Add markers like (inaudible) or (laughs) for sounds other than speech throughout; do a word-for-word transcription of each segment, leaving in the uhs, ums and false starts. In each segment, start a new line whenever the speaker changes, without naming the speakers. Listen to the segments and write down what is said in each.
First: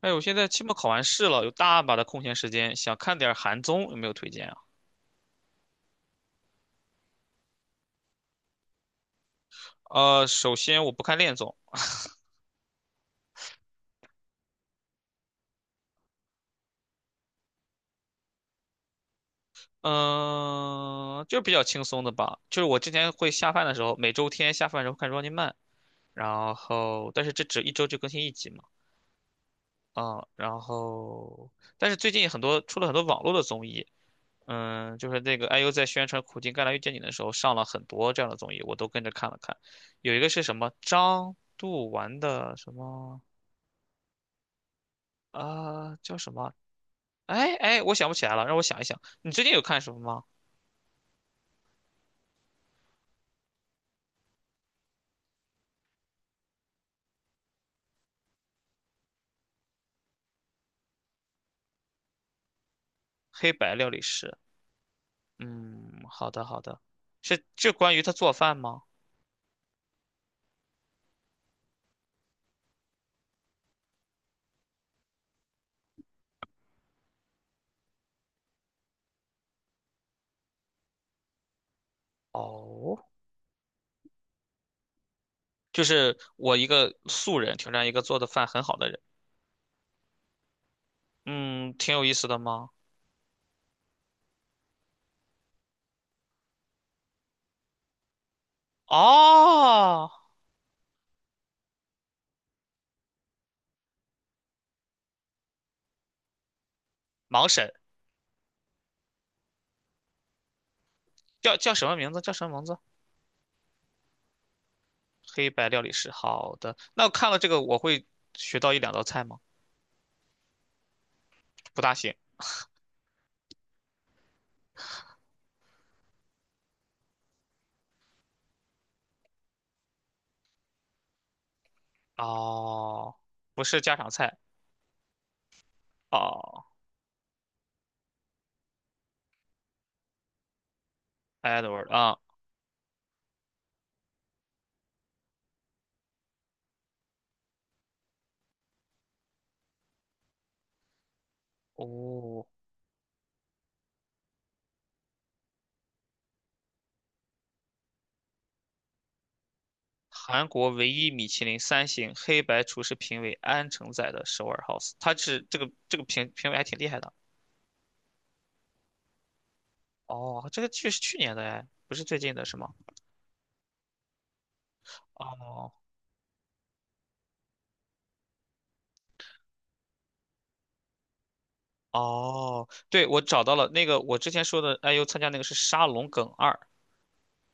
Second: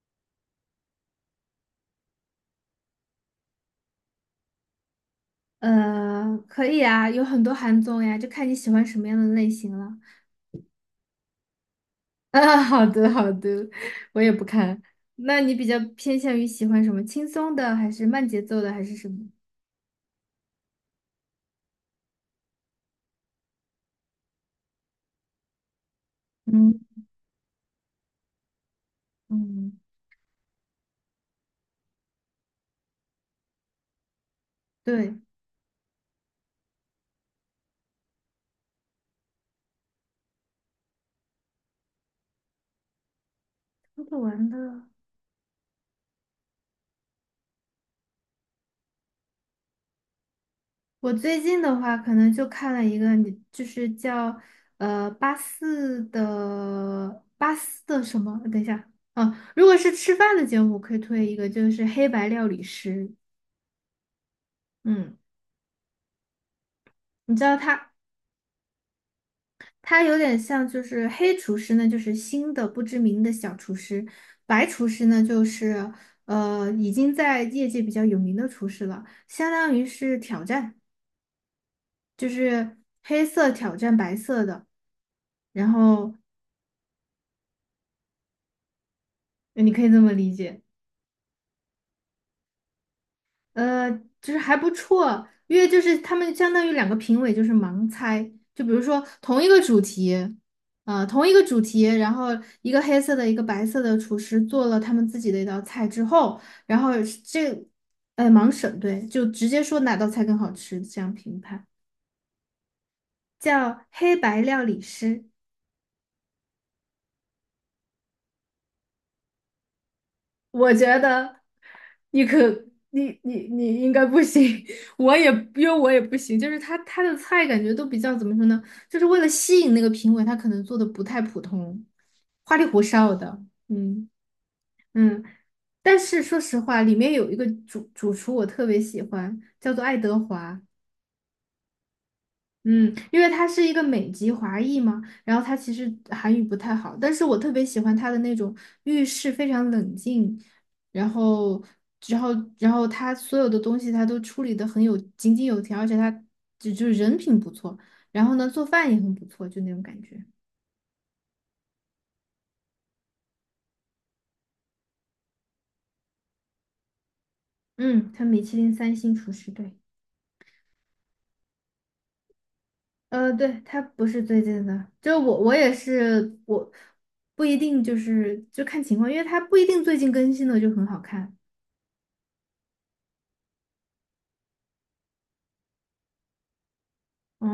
哎，我现在期末考完试了，有大把的空闲时间，想看点儿韩综，有没有推荐啊？
呃，可以啊，有很多韩综呀，就看你喜欢什么样的类型了。
呃，首先我不看恋综。
啊，好的好的，我也不看。那你比较偏向于喜欢什么？轻松的，还是慢节奏的，还是什么？
嗯、就是比较轻松的吧。就是我之前会下饭的时候，每周天下饭的时候看 Running Man，然
嗯
后但是这只一周就更新一集嘛，
嗯，
啊、然后但是最近很多出了很多网络的综艺，嗯、就
对，
是那个 I U 在宣传《苦尽甘来遇见你》的时候上了很多这样的综艺，我都跟着看了看。有一个是什么张度完的什么？
看不完的。
啊、叫什么哎哎，我想不起来了，让我想一想。你最近有看什么吗？
我最近的话，可能就看了一个，你就是叫呃八四的八四的什么？等一下，啊，如果是吃饭的节目，我可以推一个，就是《黑白料理师》。
黑白料理师。
嗯，
嗯，好的好的，
你
是
知道
这
他？
关于他做饭吗？
它有点像，就是黑厨师呢，就是新的不知名的小厨师；白厨师呢，就是呃已经在业界比较有名的厨师了，相当于是挑战，就是
哦，
黑色挑战白色的，然
就
后
是我一个素人挑战一个做的饭很好的人。
呃你可以这么理解。
嗯，挺有意思的吗？
呃，就是还不错，因为就是他们相当于两个评委就是盲猜，就比如说同一个主
哦，
题，呃，同一个主题，然后一个黑色的，一个白色的厨师做了他们自己的一道菜之后，然后
盲
这，
审
哎，盲审，对，就直接说哪道菜更好吃，这样评
叫
判，
叫什么名字？叫什么名字？
叫黑白料理师。
黑白料理师。好的，那我看了这个，我会学到一两道菜吗？
我觉得
不大行。
你可你你你应该不行，(laughs) 我也因为我也不行，就是他他的菜感觉都比较怎么说呢，就是为了吸引那个评委，他可能做的不太普通，花里胡
哦，
哨的，
不是家
嗯
常菜。
嗯。但是说实
哦
话，里面有一个主主厨我特别喜欢，叫做爱德华，
，Edward 啊，
嗯，因为他是一个美籍华裔嘛，然后他其实韩语不太好，但是我特别喜欢他的那种遇事非常冷静，然后，然后，
哦。
然后他所有的东西他都处理的很有井井有条，而且他就就是人品不错，然后呢做饭也很不错，就那种感觉。
韩国唯一米其林三星黑白厨师评委安承宰的首尔 House，他是这个这个评评委还挺厉害的。
嗯，他米其林三星厨师，对，
哦，这个剧是去年的哎，不是最近的是吗？
呃，对，他不是最近的，就我我
哦
也是我不一定就是就看情况，因为他不一定最近更新的就很好看。
哦，对，我找到了那个我之前说的 I U 参加那个是《沙龙梗二》，
哦，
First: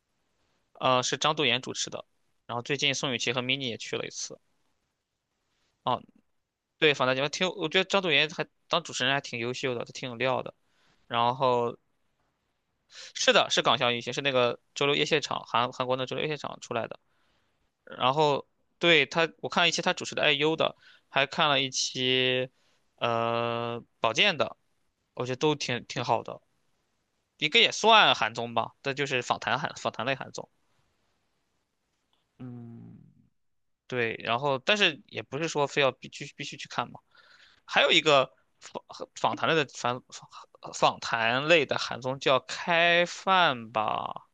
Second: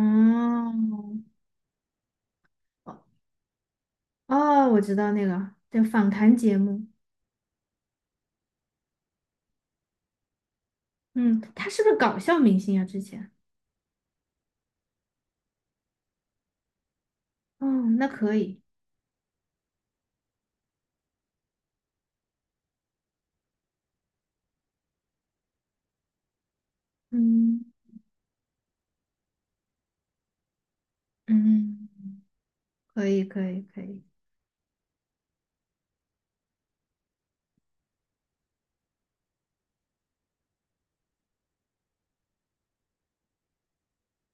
呃，是
哦，
张度妍主持的。然后最近宋雨琦和 mini 也去了一次。
哦我知道那个叫
哦，
访谈节目，
对，访谈节目挺有我觉得张度妍还当主持人还挺优秀的，她挺有料的。然
嗯，他
后
是不是搞笑明星啊？之前，
是的，是港校运行，是那个周六夜现场，韩韩国的周六夜现场出来的。
哦，那
然
可
后
以，
对他，我看了一期他主持的 I U 的，还看了一期呃保健的，我觉得都挺挺好的，应该
嗯
也算韩综吧，但就是访谈韩访谈类韩综。
嗯，
嗯，
可以可以可以，
对，然后但是也不是说非要必须必须去看嘛。还有一个访访谈类的访访访谈类的韩综叫《开饭吧，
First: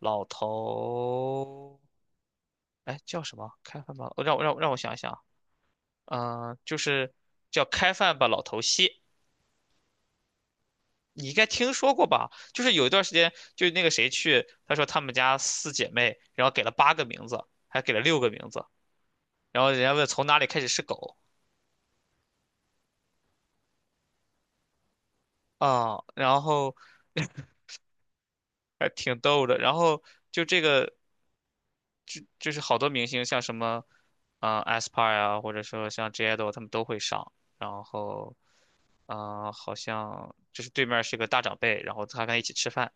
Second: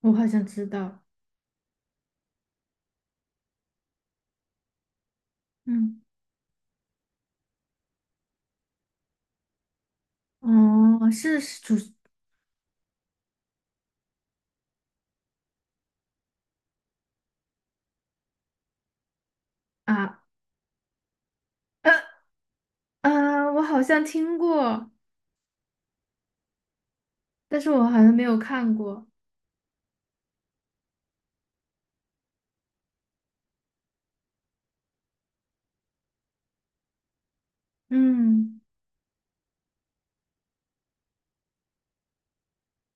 我好像知道，
头》，哎，叫什么？开饭吧，让我让我让我想一想，
嗯，
嗯、呃就是叫开饭吧，老头戏，
哦，
你应
是
该
是
听
主
说过吧？就是有一段时间，就是那个谁去，他说他们家四姐妹，然后给了八个名字，还给了六个名字，然后人家问
啊，
从哪里开始是狗
呃啊，我好像听过，
啊、然后
但是我好像没有看
还
过，
挺逗的。然后就这个，就是好多明星，像什么，嗯、a s p a r 啊，或者说像 j a d o 他们都会上。然后，
嗯。
嗯、好像就是对面是个大长辈，然后他跟他一起吃饭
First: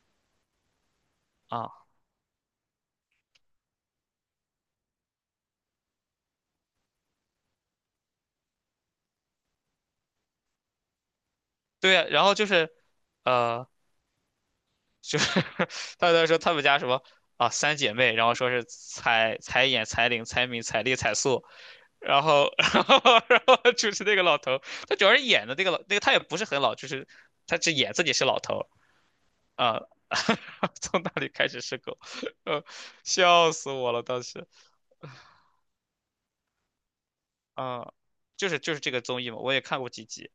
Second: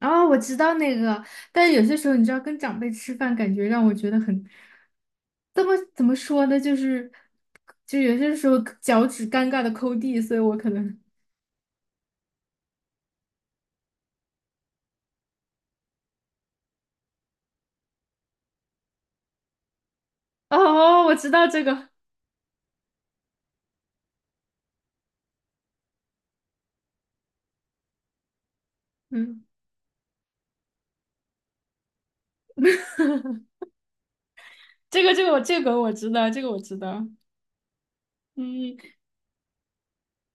哦，我知道那个，但
啊，
是有些时候你知道，跟长辈吃饭，感觉让我觉得很，怎么怎么说呢，就是，就有些时候脚趾尴尬的抠地，所以我可能，
对呀然后就是。呃，就是他在说他们家什么啊三姐妹，然后说是彩彩眼、彩玲、彩敏、彩丽、
哦，
彩
我知
素，
道这个，
然后 (laughs) 然后然后就是那个老头，他主要是演的那个老那个他也不是很老，就是他只演自己是老头
嗯，
啊，(laughs) 从那里开始是狗，呃，笑死我了当时
这个这个我这个我知道，这个我知道，
啊，就是就
嗯
是这个综艺嘛，我也看过几集。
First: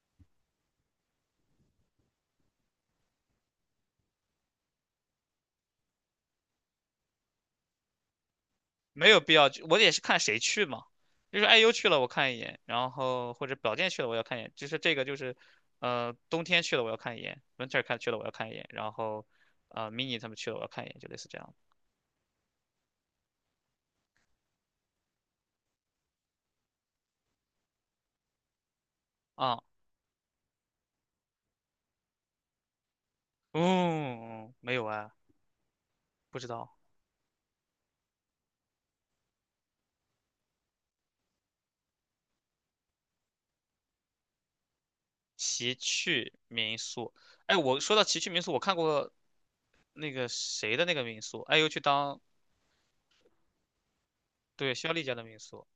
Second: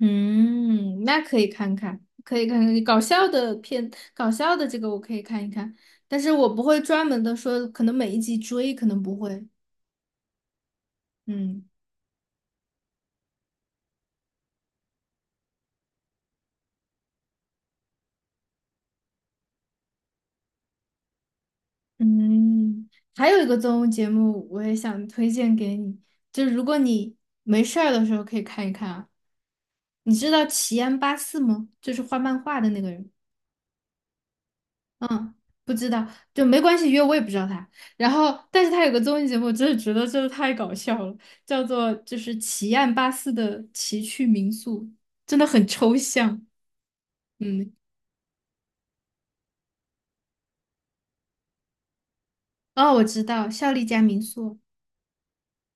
嗯，那可以看看，可以看看搞笑的片，搞笑的这个我可以看一看，但是我不会专门的说，可能每一集追，可能
没
不
有必
会，
要去，我也是看谁去嘛。就是
嗯。
I U 去了我看一眼，然后或者宝剑去了我要看一眼，就是这个就是，呃，冬天去了我要看一眼，Winter 看去了我要看一眼，然后，呃，Mini 他们去了我要看一眼，就类似这样的
嗯，还有一个综艺节目，我也想推荐给你，就是如果你没事儿的时候可以看一看啊。
啊。
你知道奇安八四吗？就是画漫画的那个人。
嗯，没有啊，
嗯，不知道，
不
就
知
没关
道。
系，因为我也不知道他。然后，但是他有个综艺节目，真的觉得真的太搞笑了，叫做就是奇案八四的奇趣民宿，真的很
奇
抽
趣
象。
民宿，哎，
嗯，
我说到奇趣民宿，我看过那个谁的那个民宿，I U 去当
哦，我知道，效力家民宿
对肖丽家的民宿，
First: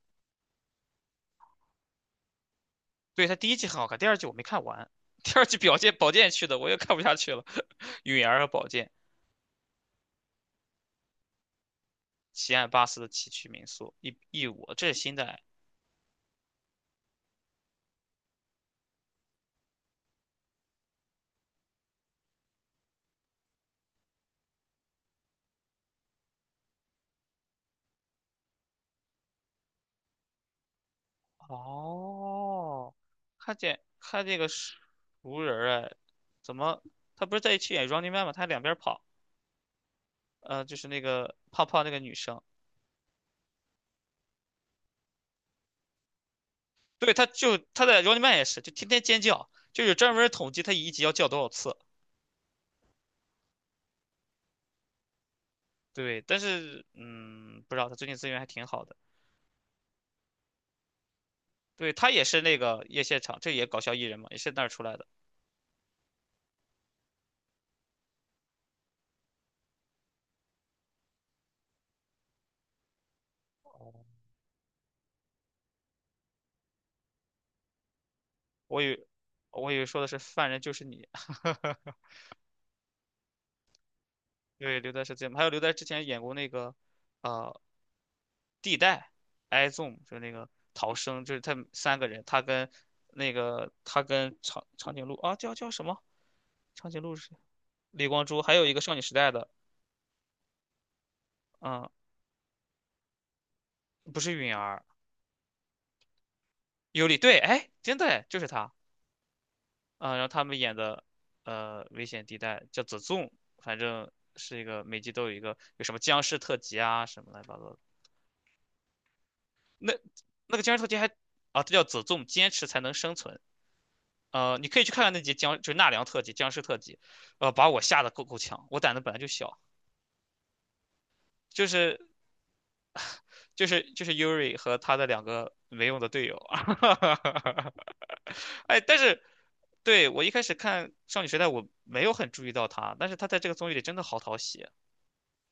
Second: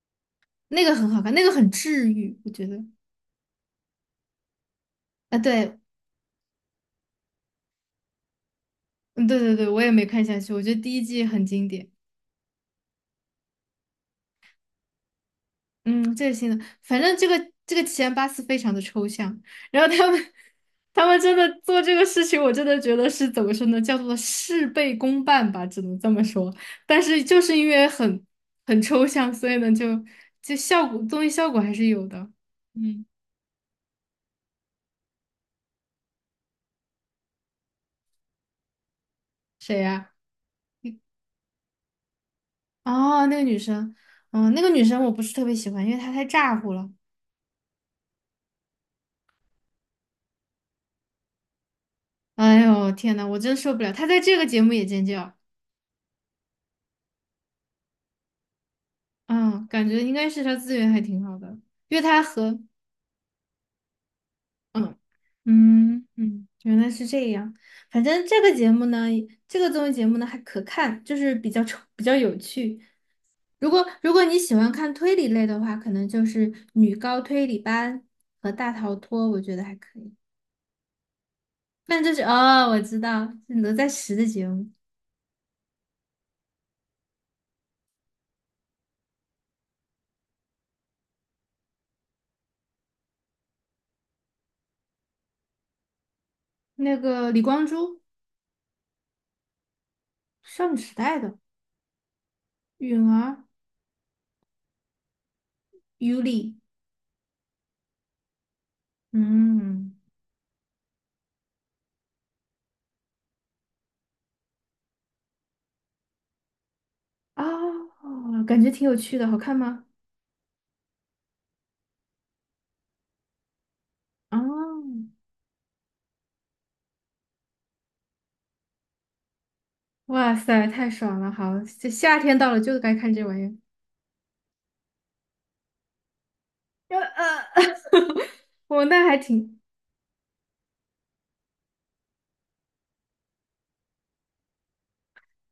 那个很好看，那个很治愈，我觉得。
对他第一季很好看，第二季我没看完，第
啊，
二季保
对，
健宝剑去的我又看不下去了，(laughs) 允儿和宝剑。
嗯，对对对，我也没看下去，我觉得第一季很经典。
奇岸巴斯的崎岖民宿一一五，这是新的哎
嗯，这个新的，反正这个这个奇安巴斯非常的抽象，然后他们 (laughs) 他们真的做这个事情，我真的觉得是怎么说呢，叫做事倍功半吧，只能这么说。但是就是因为很很抽象，所以呢，就就效果综艺效果还是有的。
哦，
嗯，
看见看这个熟人儿哎，怎么他不是在一起演《Running Man》吗？他还两边跑，
谁呀、
呃，就是那个胖胖那个女生，
哦，那个女生，嗯，那个女生我不是特别喜欢，因为她太咋呼了。
对，他就他在《Running Man》也是，就天天尖叫，就有专门统计他一集要叫多少次。
哎呦，天呐，我真受不了，她在这个节目也尖叫。
对，但是嗯，不知道他最近资源还挺好的。
嗯，感觉应该是他资源还挺好的，
对，
因为
他
他
也是那
和
个夜现场，这也搞笑艺人嘛，也是那儿出来
嗯
的。
嗯嗯，原来是这样。反正这个节目呢，这个综艺节目呢还可看，就是比较丑比较有趣。如果如果你喜欢看推理类的话，可能就是《女高推理班》和《大
我以
逃
为
脱》，我觉得
我
还
以为
可
说的
以。
是犯人就是你。(laughs)
但这是哦，我知道是哪吒十的节目，
对，刘在是最美，还有刘在石之前演过那个，呃，地带 i z o m 就是那个逃生，就是他们三个人，他跟那个他跟长长颈鹿啊，叫叫什么？长
那
颈鹿是
个
谁
李光洙，
李光洙，还有一个少女时代的，
少女时代的
嗯，
允儿、
不是允儿，
尤里，
尤里，对，哎，真的哎，就是他，
嗯。
嗯，然后他们演的，呃，危险地带叫子 h 反正是一个每集都有一个有什么僵尸特辑啊什么乱七八糟的，
哦，感觉挺有趣的，好看吗？
那那个僵尸特辑还啊，这叫子 h 坚持才能生存。呃，你可以去
哦，
看看那集僵，就是纳凉特辑、僵尸特辑，呃，把我吓得够够呛。我胆子本来就小，
哇塞，太爽了！好，
就
这
是
夏天到了就该看这玩意儿。
就是就是 Yuri 和他的两个没用的队友。
呃呃，
(laughs)
(laughs)
哎，
我
但
那还
是
挺，
对我一开始看《少女时代》，我没有很注意到他，但是他在这个综艺里真的好讨喜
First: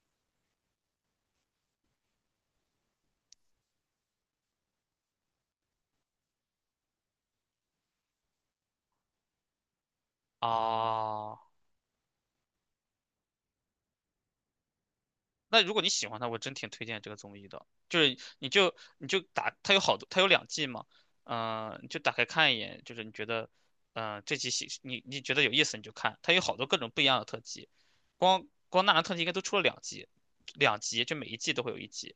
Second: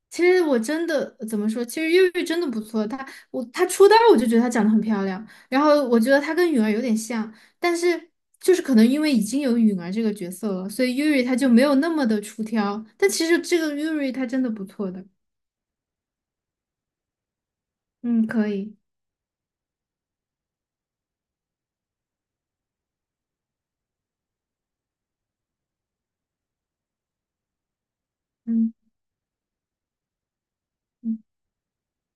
其实我真的怎么说？其实越狱真的不错，她我她出道我就觉得她长得很漂亮，然后我觉得她跟允儿有点像，但是就是可能因为已经有允儿这个角色了，所以 Yuri 她
啊。
就没有那么的出挑。但其实这个 Yuri 她真的不错的，
那如果你喜欢他，我真挺推荐这个综艺的。就是
嗯，
你
可
就
以，
你就打，它有好多，它有两季嘛，嗯、你就打开看一眼，就是你觉得，嗯、这集戏你你觉得有意思你就看，它有好多各种不一样的特辑，光
嗯
光纳兰特辑应该都出了两集，两集就
嗯。
每一季都会有一集。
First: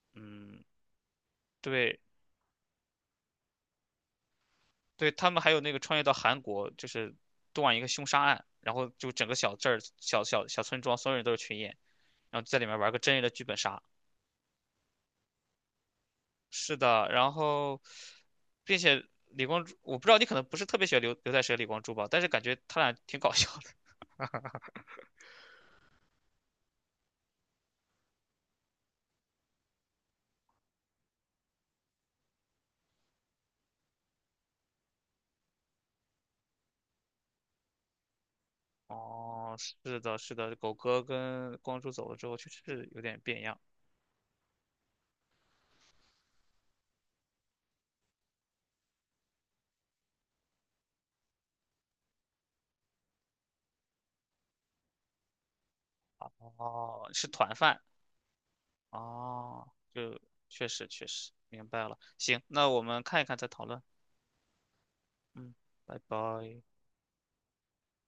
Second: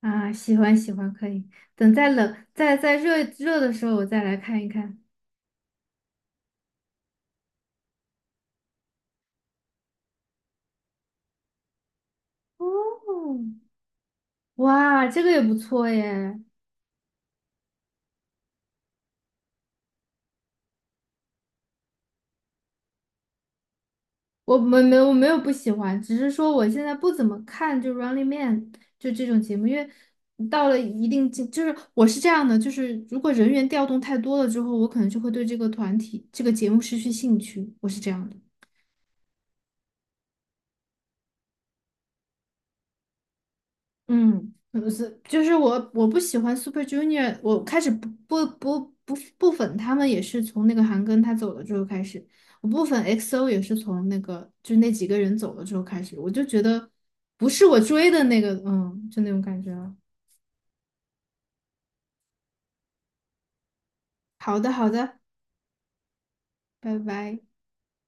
啊，喜
嗯，
欢喜欢，可以。等
对
再冷，再再热热的时候，我再来看一看。
对，他们还有那个穿越到韩国，就是断一个凶杀案，然后就整个小镇儿、小小小村庄，所有人都是群演，然后在里面玩个真人的
哦，
剧本杀。
哇，这个也不错耶。
是的，然后，并且李光洙，我不知道你可能不是特别喜欢刘刘在石和李光洙吧，但是感觉他俩挺搞笑的。(laughs)
我没没有我没有不喜欢，只是说我现在不怎么看就《Running Man》就这种节目，因为到了一定境，就是我是这样的，就是如果人员调动太多了之后，我可能就会对这个团体、这个节目失去兴趣，我是这样的。
哦，是的，是的，狗哥跟光洙走了之后，确实是有点变样。
嗯，不是，就是我我不喜欢 Super Junior，我开始不不不不不粉他们也是从那个韩庚他走了之后开始，我不粉 X O 也是从那个就那几个人走了之后开始，我就觉得
哦，是
不
团
是
饭。
我追的那个，嗯，就那种感
哦，
觉了。
就确实确实明白了。行，那我们看一看再讨论。
好的，好的，
嗯，拜拜。
拜拜。